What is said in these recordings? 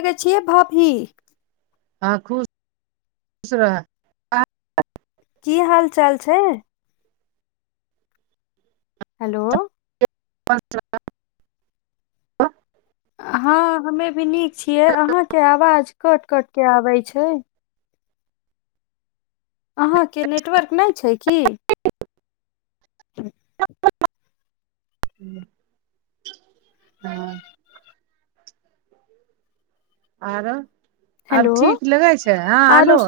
सै छियै भाभी [unintelligible] हँ खुश रह की हाल चाल छै [inaudible] हेलो पञच [unintelligible] हँ हमे भी नीक छियै अहाँके आवाज कट कट के आबै छै अहाँके नेटवर्क नहि छै की [unintelligible] हँ [unintelligible] आरो हेलो आब ठीक लगै छै हँ आरो आलो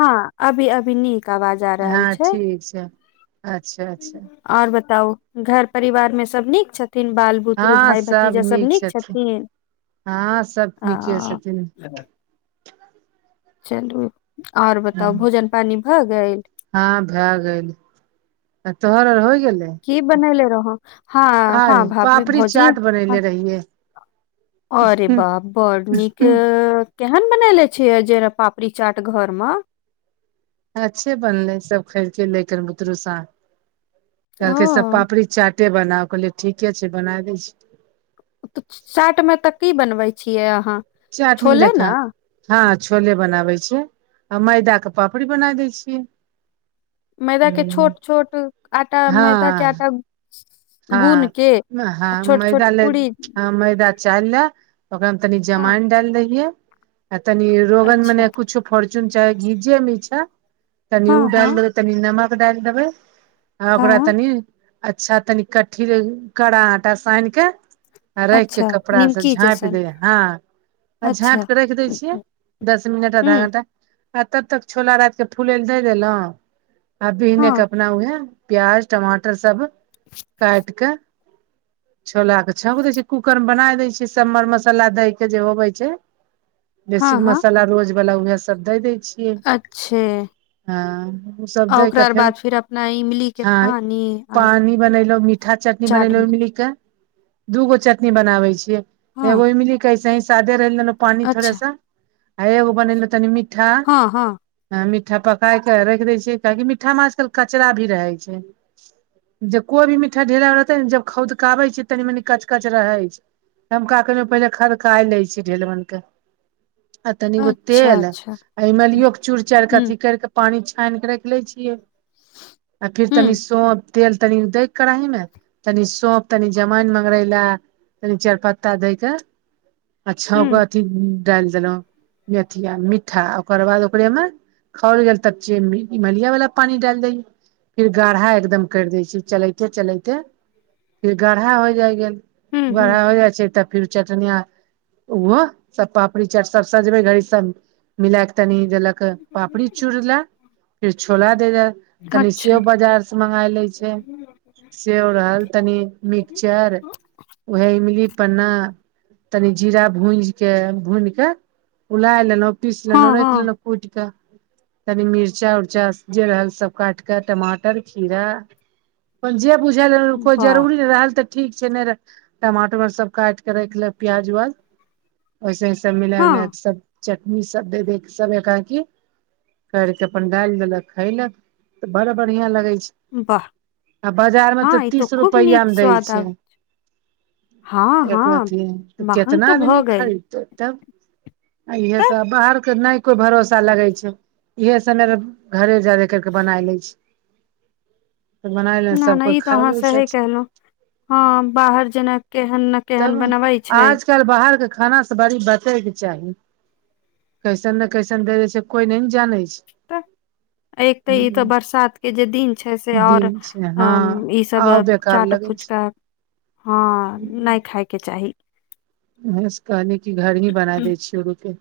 हँ अभी अभी नीक आवाज आ रहल हँ छै ठीक छै अच्छा अच्छा और बताउ घर परिवार में सब नीक छथिन बाल बुतरु भाय भतीजा सब नीक छथिन हँ सभ नीके छथिन चलू आ ओर हँ बताउ भोजन पानी भऽ गेल हँ भए गेल तोहर आर होइ गेलै की बनैले रहौ हँ आज हँ भाभी पापड़ी भौजी चाट बनैले रहियै अ रेऽ हूँ, बा बड नीके केहन बनेले छिय जेना पापड़ी चाट घर म अच्छे बनले सब खयलके लै बुतरू स कहलकै सब ओ, पापड़ी चाट बनाउ कहलियै ठीके छै बना दै छी तऽ चाट मे तऽ की बनबै छियै अहाँ चाट मे छोले देखा ने? हँ छोले बनाबै छिय आ मैदा के पापड़ी बना दै छियै मैदा के छोट छोट आटा मैदा के हँ आटा गूनि हँ के आ हँ मैदा छोट-छोट ल पूरी ह मैदा चायलऽ ओकरा मे तनी हाँ, जमायन डायल दयलिए तनी रोमन मे अच्छा। कुछो फोर्च्यून चाय घीजे मिछा तनि ओ हाँ, डाल हाँ, देबै तनि नमक डालि देबै आ ओकरा हाँ, तनि अच्छा तनि कठील करा आटा सानि कऽ आ राख केऽ अच्छा, कपड़ा से निमकी झाँपि जैसन, दे हँ आ झाँप अच्छा। के रख दय छियै दस मिनट आधा हुँ, घंटा आ तब तक छोला राति के फुलै ल दे देलहुं आ बिने हाँ, बनाउए प्याज टमाटर सब काटिक छोला के छौंक देै छै कूकर मे बना देय छ सब मर मसाला देय के जे होवे छै [inaudible] बेसीक हाँ, मसाला रोज बालला उएह सब दय दै छी अच्छे हँ ओ सब आ दै के ओकरा फेर बाद फिर अपना इमलीके हँ पानी आ पानि बनेली मीठा चटनी चाट बनेले इमली के दूगो चटनी बनाबै छियै हाँ, एगो इमिली कऐसे ही सादे रह पान थड़ा अच्छा। सा आ एगो बनेलो तनी मिट्टी ठा हँ हँ ह मिठ्ठा पकाय कऽ राखि दै छियै काहेकि मिठामे आजकल कचरा भी रहै छै जब कोइ भी मिठा ढेला रहतै ने जब खौदकाऽ बै छै तनी मनी कच कच रहै छै हम का कैर पहिले खदका लै छै ढेलबन के आ तनिगो अच्छा तेल अच्छा आ इमलियो के चूड़ चाईड़ क हुँ अथी कर के पानि छानि कऽ रखि लै छियै आ फिर तनी हुँ सोफ तेल तनी दय कराही में तनि सौप तनि जमाइन मंगरैला तनि चारपत्ता दय क आ छा के हुँ अथी डालि देलहुँ मेथिया मिठा ओकर बाद ओकरेमे खौल गेल तब च इमलिया वालला पानी डाल दै फिर गाढ़ा एकदम करि देै छै चलैते चलैते फिर गारहा हो जाइ गेल हुँ हुँ गारहा हो जाइ छै तब फिर चटनिया ओहो सब पापड़ी चट सब सजबै घड़ी सब मिलाके तनि देलक पापड़ी चूड़ ला फिर छोला देल तनी अच्छा सेव बाजार से मगाय ले छै सेव रहल तनि मिक्सचर उएहे इमली पन्ना तनी जीरा भूज के भूनिक उलाय लेलहुँ पीस लेलहुँ हँ राखि हँ लेलहुँ कूट के तनि मिर्चा उरचा जे रहल सब काट कऽ टमाटर खीरा अपन जे बुझल कोइ वाह जरूरी रहल तऽ ठीक छै ने टमाटर आर सब काटिक राख लेब प्याज उ्याज ओैसे औसे मिला उला हँ सब चटनी सब दे दे सब एकरा कि कर केे अपन डालि देलक खयलक तऽ बड़ बढ़िया लगे छै वाह [unintelligible] बाजारमे तऽ हँ ई तो तीस खूब नीक रुपैआमे दै स्वाद छै आब हँ एक हँ बात य त महंग तऽ कितना भऽ आदमी गेल खरीदते तब इहे तऽ सब बाहरके नहि कोइ भरोसा लगै छै इहे सब मे घरे जादे करके बनाय ले छी तऽ बनाय न सब कोइ नहि ई तो खाय अहाँ लै सही छथि कहलहु ह बाहर जेना केहन ने तब केहन बनबे छै आजकल बाहरके खाना से बड़ी बचैके चाही कैसन ने कैसन दे दे छै कोई नइ ने जानै छै तऽ एक तऽ ई तऽ बरसात के जे दिन छै से और दिन छै हँ हम ईसभ आउ बेकार चाट लगै फुचका हँ नइ खायके चाही ते से कहली कि घर ही बना दै छी शुरूके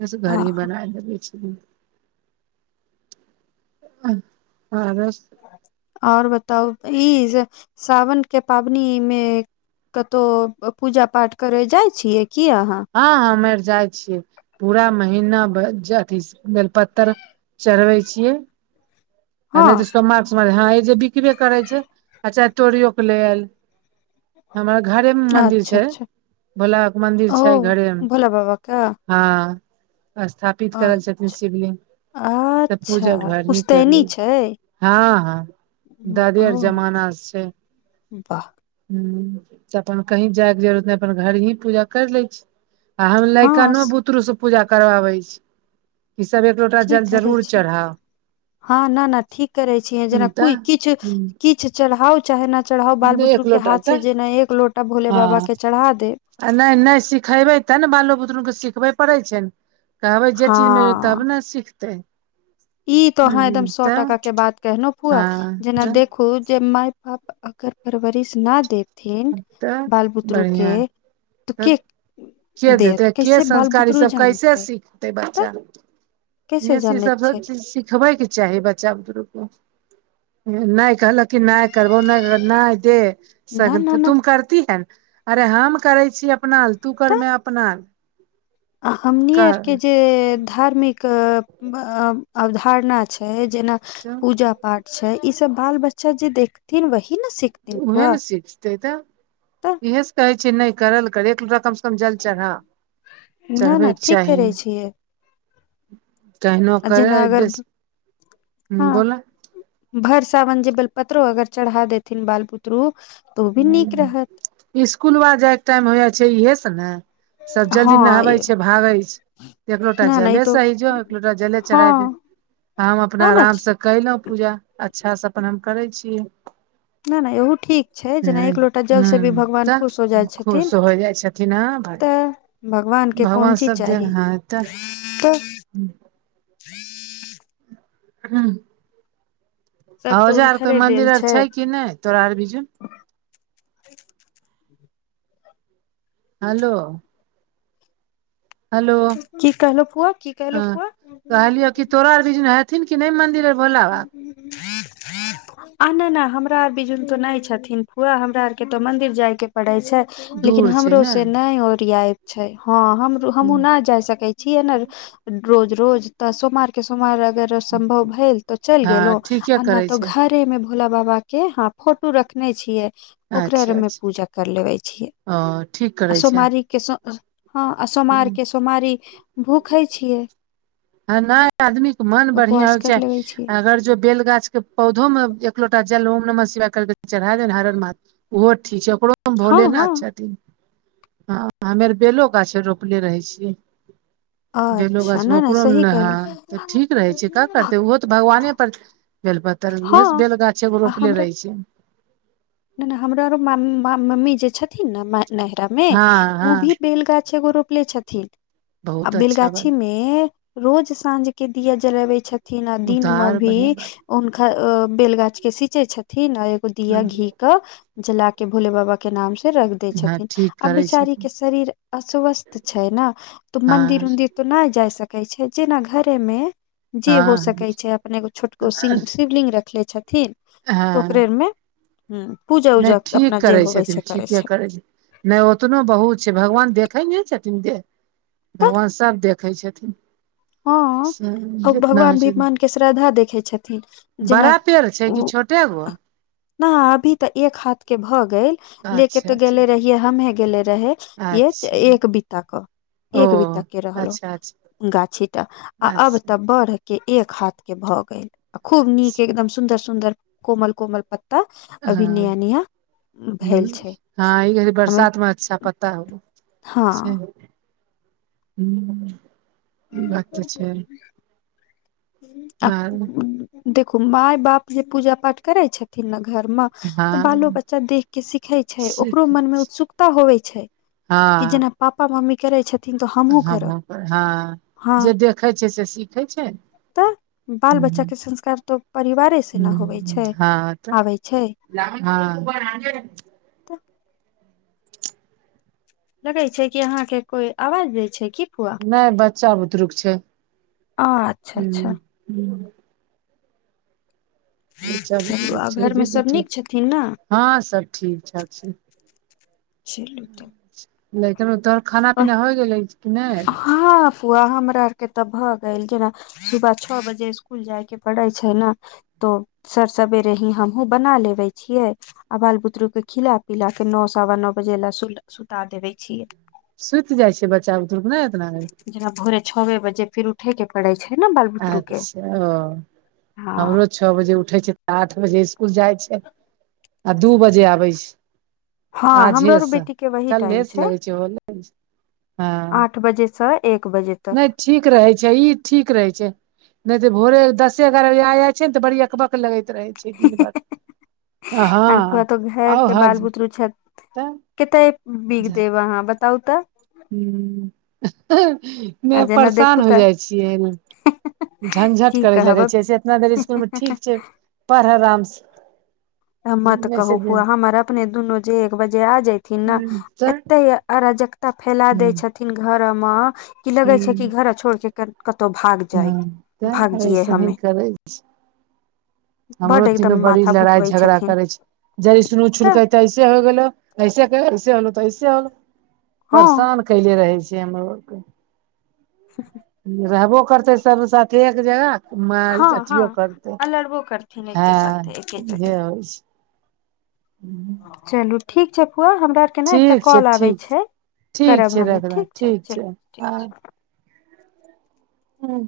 बस घर आ ही बनाय देबैछि आ रस [unintelligible] और बताउ ई जे सावन के पाबनि मे कतहु पूजा पाठ करै जाइ छियै की अहाँ हँ ह ह हम आर जाइ छियै पूरा महिना अथी बेलपत्र चढ़बै छियै आ नइ हँ तऽ सोमाक सोमार हँ ई जे बिकबे करै छै आ चाहे तोरियो के ले आएल हमरा घरे मे मन्दिर अच्छा छै अच्छा भोला बाबाके मंदिर ओ छै घरेमे भोला बाबा के हँ स्थापित पित करल छथिन अच्छा शिवलिंग तब पूजा घर ही कैली अय हँ हँ दादे आर जमाना से छै वाह हूं त अपन कहीं जायके जरूरत नइ अपन घर ही पूजा कर लै छी हम हँ लैकनो स- बुतरू से पूजा करवाबे छी ई सब एक लो ठिक करै छी हँ न न ठीक करै छीय जेना कोइ तऽ किछु कि किछु चढ़ाउ चाहे ना चढ़ाउ बाल एक बुतरु के लोटा हाथ से तऽ जे ना एक लोटा भोले बाबा हँ के चढ़ा देब आ नइ नइ सिखैबइ तब ने बालो बुतरूके सिखबय पड़ै छै ने कहबै जे चीजमे हँ तब ने सिखतै ई त अहाँ हूँ एकदम सए तब टका के बात कहनो फुआ हँ जेना तऽ देखू जे माय पाप अगर परवरिश ना देथिन तऽ बाल बुतरू के बढ़िआँ तऽ तब के के देत देतै के कैसे बाल बुतरू संस्कारसभ कैसे जानतै सिखतै तऽ बच्चा कैसे भस ई जानै सब सब छै चीज [unintelligible] सिखबै के चाही बच्चा बुतरु को नइ कहलक कि नय करबो नय नय दे ना ना ना तुम करती है अरे हम करै छी अपनाले तू तऽ करमे अपनालेल हमनी आरके जे धार्मिक अवधारणा छै जेना पूजा पाठ छै ई सब बाल बच्चा जे देखथिन वही ने सिख वहए ने सिखतै तऽ तऽ इएहे से कहै छियै नइ कर ल कर एक लोटा कम से कम जल चढ़ा ना ना चढ़बैके ठीक चाही करै छियै केहनो आ करै जेना अगर डिस बोल भेर सावन जे बेलपत्रो अगर चढ़ा देथिन बाल बुतरू तऽ ओ भी नीक रहत इसकुल बा जाय के टाइम होइय छै इहे से ने सब हँ जल्दी नहाबै छै भागे छै एक लोटा नहि नहि ई जले तो सहि जो एकलोटा जले चढ़ाय दे हँ हम अपना नहि नहि आराम से कइलौं पूजा अच्छा से अपन हम करै छियै नइ नइ इहो ठीक छै जेना हँ एक लोटा जलसे भी हूँ भगवान तऽ खुश हो जाइ छथिन खुश हो जाइ छथिन हँ भाय तऽ भगवान के कोन चीज चाही तऽ हूँ [inaudible] हँ सब तऽ औजार आर कोई हुनकरे देल मंदिर आर छै कि नइ तोरा आर के हलो हैलो की कहलो फुआ की ह कहलो कहलियौ कि फुआ तोरा आर के छथिन कि नइ मन्दिर आर भोला बाबाक ह उ [unintelligible] आ नइ नइ हमरा आर बीजुन तो नइ छथिन फुआ हमरा आर के तो मंदिर जाय के पड़ै छै लेकिन दूर छै हमरो ने से नइ ओरियाइ छै हँ हमहूं नइ जाय सकै छी छियै ने रोज रोज तऽ सोमवारके सोमवार अगर सम्भव भेल तो चलि हँ गेलो ठीके आ नहि करै तो छै घरे में भोला बाबा के हा फोटो रखने छियै ओकरा आर अच्छा मे अच्छा पूजा कर लेबे छियै ओ ठीक आ करै छै सोमवारी हँ आ सोमवार के सोमारी भूखे छियै ह नहि आदमी के मन बढ़िया उपवास होयके कर लेबे चाही छियै अगर जो बेल गाछ के पौधो मे एक लोटा जल ओम नमः शिवाय कर चढ़ा दे हर हर महादेव ओहो ठीक छै ओकरो मे हँ भोले नाथ हँ अच्छा हँ हमे आर बेलो गाछ रोपने रहै छियै बेलो अच्छा गाछमे नहि नहि ओकरोमे सही ने ह तऽ ठीक रहै छै क कहलहुँ करतै ओहो तऽ भगवाने पर बेलपत्तर उएहस हँ बेल गाछ एगो आ रोपले हमरा रहे छै नहि नहि हमरा आरो मम्मी जे छथिन ने नहिरा मे हँ ओ हँ भी बेलगाछ एगो रोपले छथिन आ बहुत अच्छा बेलगाछी बात मे हे रोज साँझ के दिया जलबै छथिन आ दिन मे उधार भी बढ़िया बात हुनका बेल गाछ के सीचे छथिन आ एगो हँ दिया घी के जला के भोले बाबा के नाम से रख दै हँ छथिन ठीक करै बेचारी छथिन के शरीर अस्वस्थ छै ने तऽ मंन्दिर हँ उदिर तो नहि जाय सकै छै जेना घरे मे जे हो हँ सकै छै अपने एगो छोटगो शिवलिंग रखले छथिन तऽ ओकरे हँ मे हु पुजा नहि ठीक करै छथिन ठीके करै छथि नहि ओतनो बहुत छै भगवान देखै नहि छथिन देह तऽ भगवान सभ देखै छथिन हँ आ जेतना भगवान होइ भी छै मान के श्रद्धा देखै छथिन जेना बड़ा पेड़ छै ओ कि छोट कत हब [unintelligible] न अभी तऽ एक हाथ के भऽ गेल लेके अच्छा तो अच्छा गेले रहिये हमे गेले रहे य अच्छा एक बीताक ओ एक बीता के अच्छा अच्छा रहलहु गाछी आ अब अच्छा तऽ बढ़ के एक हाथ के भऽ गेल खूब नीक अच्छा एकदम सुन्दर सुन्दर कोमल कोमल पत्त हँ भेल ह छै हँ ई हमे बरसात मे अच्छा पत्ता ह आउरो हँ सेहो [inaudible] इ बात त छै [unintelligible] आर देखू माय बाप जे पूजा पाठ करै छथिन ने घर मे तऽ बालो हँ बच्चा देख के सिखै छै ओकरो सीख मन मे उत्सुकता होवे छै हँ कि जेना पापा मम्मी करै छथिन तऽ हमहुँ करब हमँ हँ हँ जे देखै छै से सीखै छै तऽ बाल ह बच्चाके संस्कार तऽ परिवारेसँ न होबै छै आबै छै ह तऽ लगे छै कि अहाँ के कोई आवाज दै छै की फुआ नहि बच्चा बुतरुक छै अच्छा अच्छा बच्चा चलू बुतरु आ घरमे छै सभ बैठ नीक छथिन ने हँं सब ठीक ठाक छै सेल त लेकिन उ तोहर खाना पीना होइ गेलै कि नहि हँ फुआ हमरा आर के ते भ गेल जेन सुबह छओ बजे इसकुल जायके पड़ै छै न तो सर सवेरे ही हमहु बना लेबे छियै आ बाल बुतरु के खिला पिला के नओ सवा नओ बजे लए सुता देवे छिय सुति जाइ छ बच्चा बुतरुके नहि एतना जेना भोरे छबे बजे फिर उठ उठे के पड़ै छै ने बाल बुतरु के ह छौ बजे उठे छै तऽ आठ बजे इसकुल जाय छै आ दू बजे आबे छ हँ आज हे हमरो आर स बेटी के वही कलहे टाइम स लगै छै ह आठ बजेस एक बजे न तक नै ठीक रहे छै ई ठीक रहे छै नहि तऽ भोरे दसे एगारह बजे आ जाय छै ने त बड़ी अकबक लगैत रहे छै दिन भर आँख ऽ आउ घरके बाल हज बुतरू छथ तऽ कतय बीग देब अहाँ बताउ त ह नै आ जेना परेशान देखू हो तऽ जाइ छियै ने झंझट की करय लगै कहब छै इतना देर इसकुल मे आ ठीक छै पढ आराम सँ तऽ मत कहू फुआ हमर अपने दुनू जे एक बजे आ जयथिन न एत्ते अराजकता फैला देय छथिन घर में कि लगे छै कि घर छोड़ के कतहु भाग जाय हं भाग तै जियै सही ने हमे करै हमरो बड तीनो एकदम बड़ी माथा लड़ाइ भुकबै झगड़ा छथिन करै छै जड़सन तऽ छड़क ऐसे हो गेलो ऐसे ऐसे होलो त ऐसे होलो हँ परेशान कहले रहै छै हमरो आर के रहबो करते सब साथ एक जगह माल हँ हँ अथियो करते अलड़बो करथिन एके हँ साथे एके इहे जगह होइ छै चलू ठीक छै पुआ हमरा आर के ने एकटा छै ठीक छै कॉल आबै ठीक छै ठीक करब छै हम रखबै ठीक छै चलू ठीक छै हूँ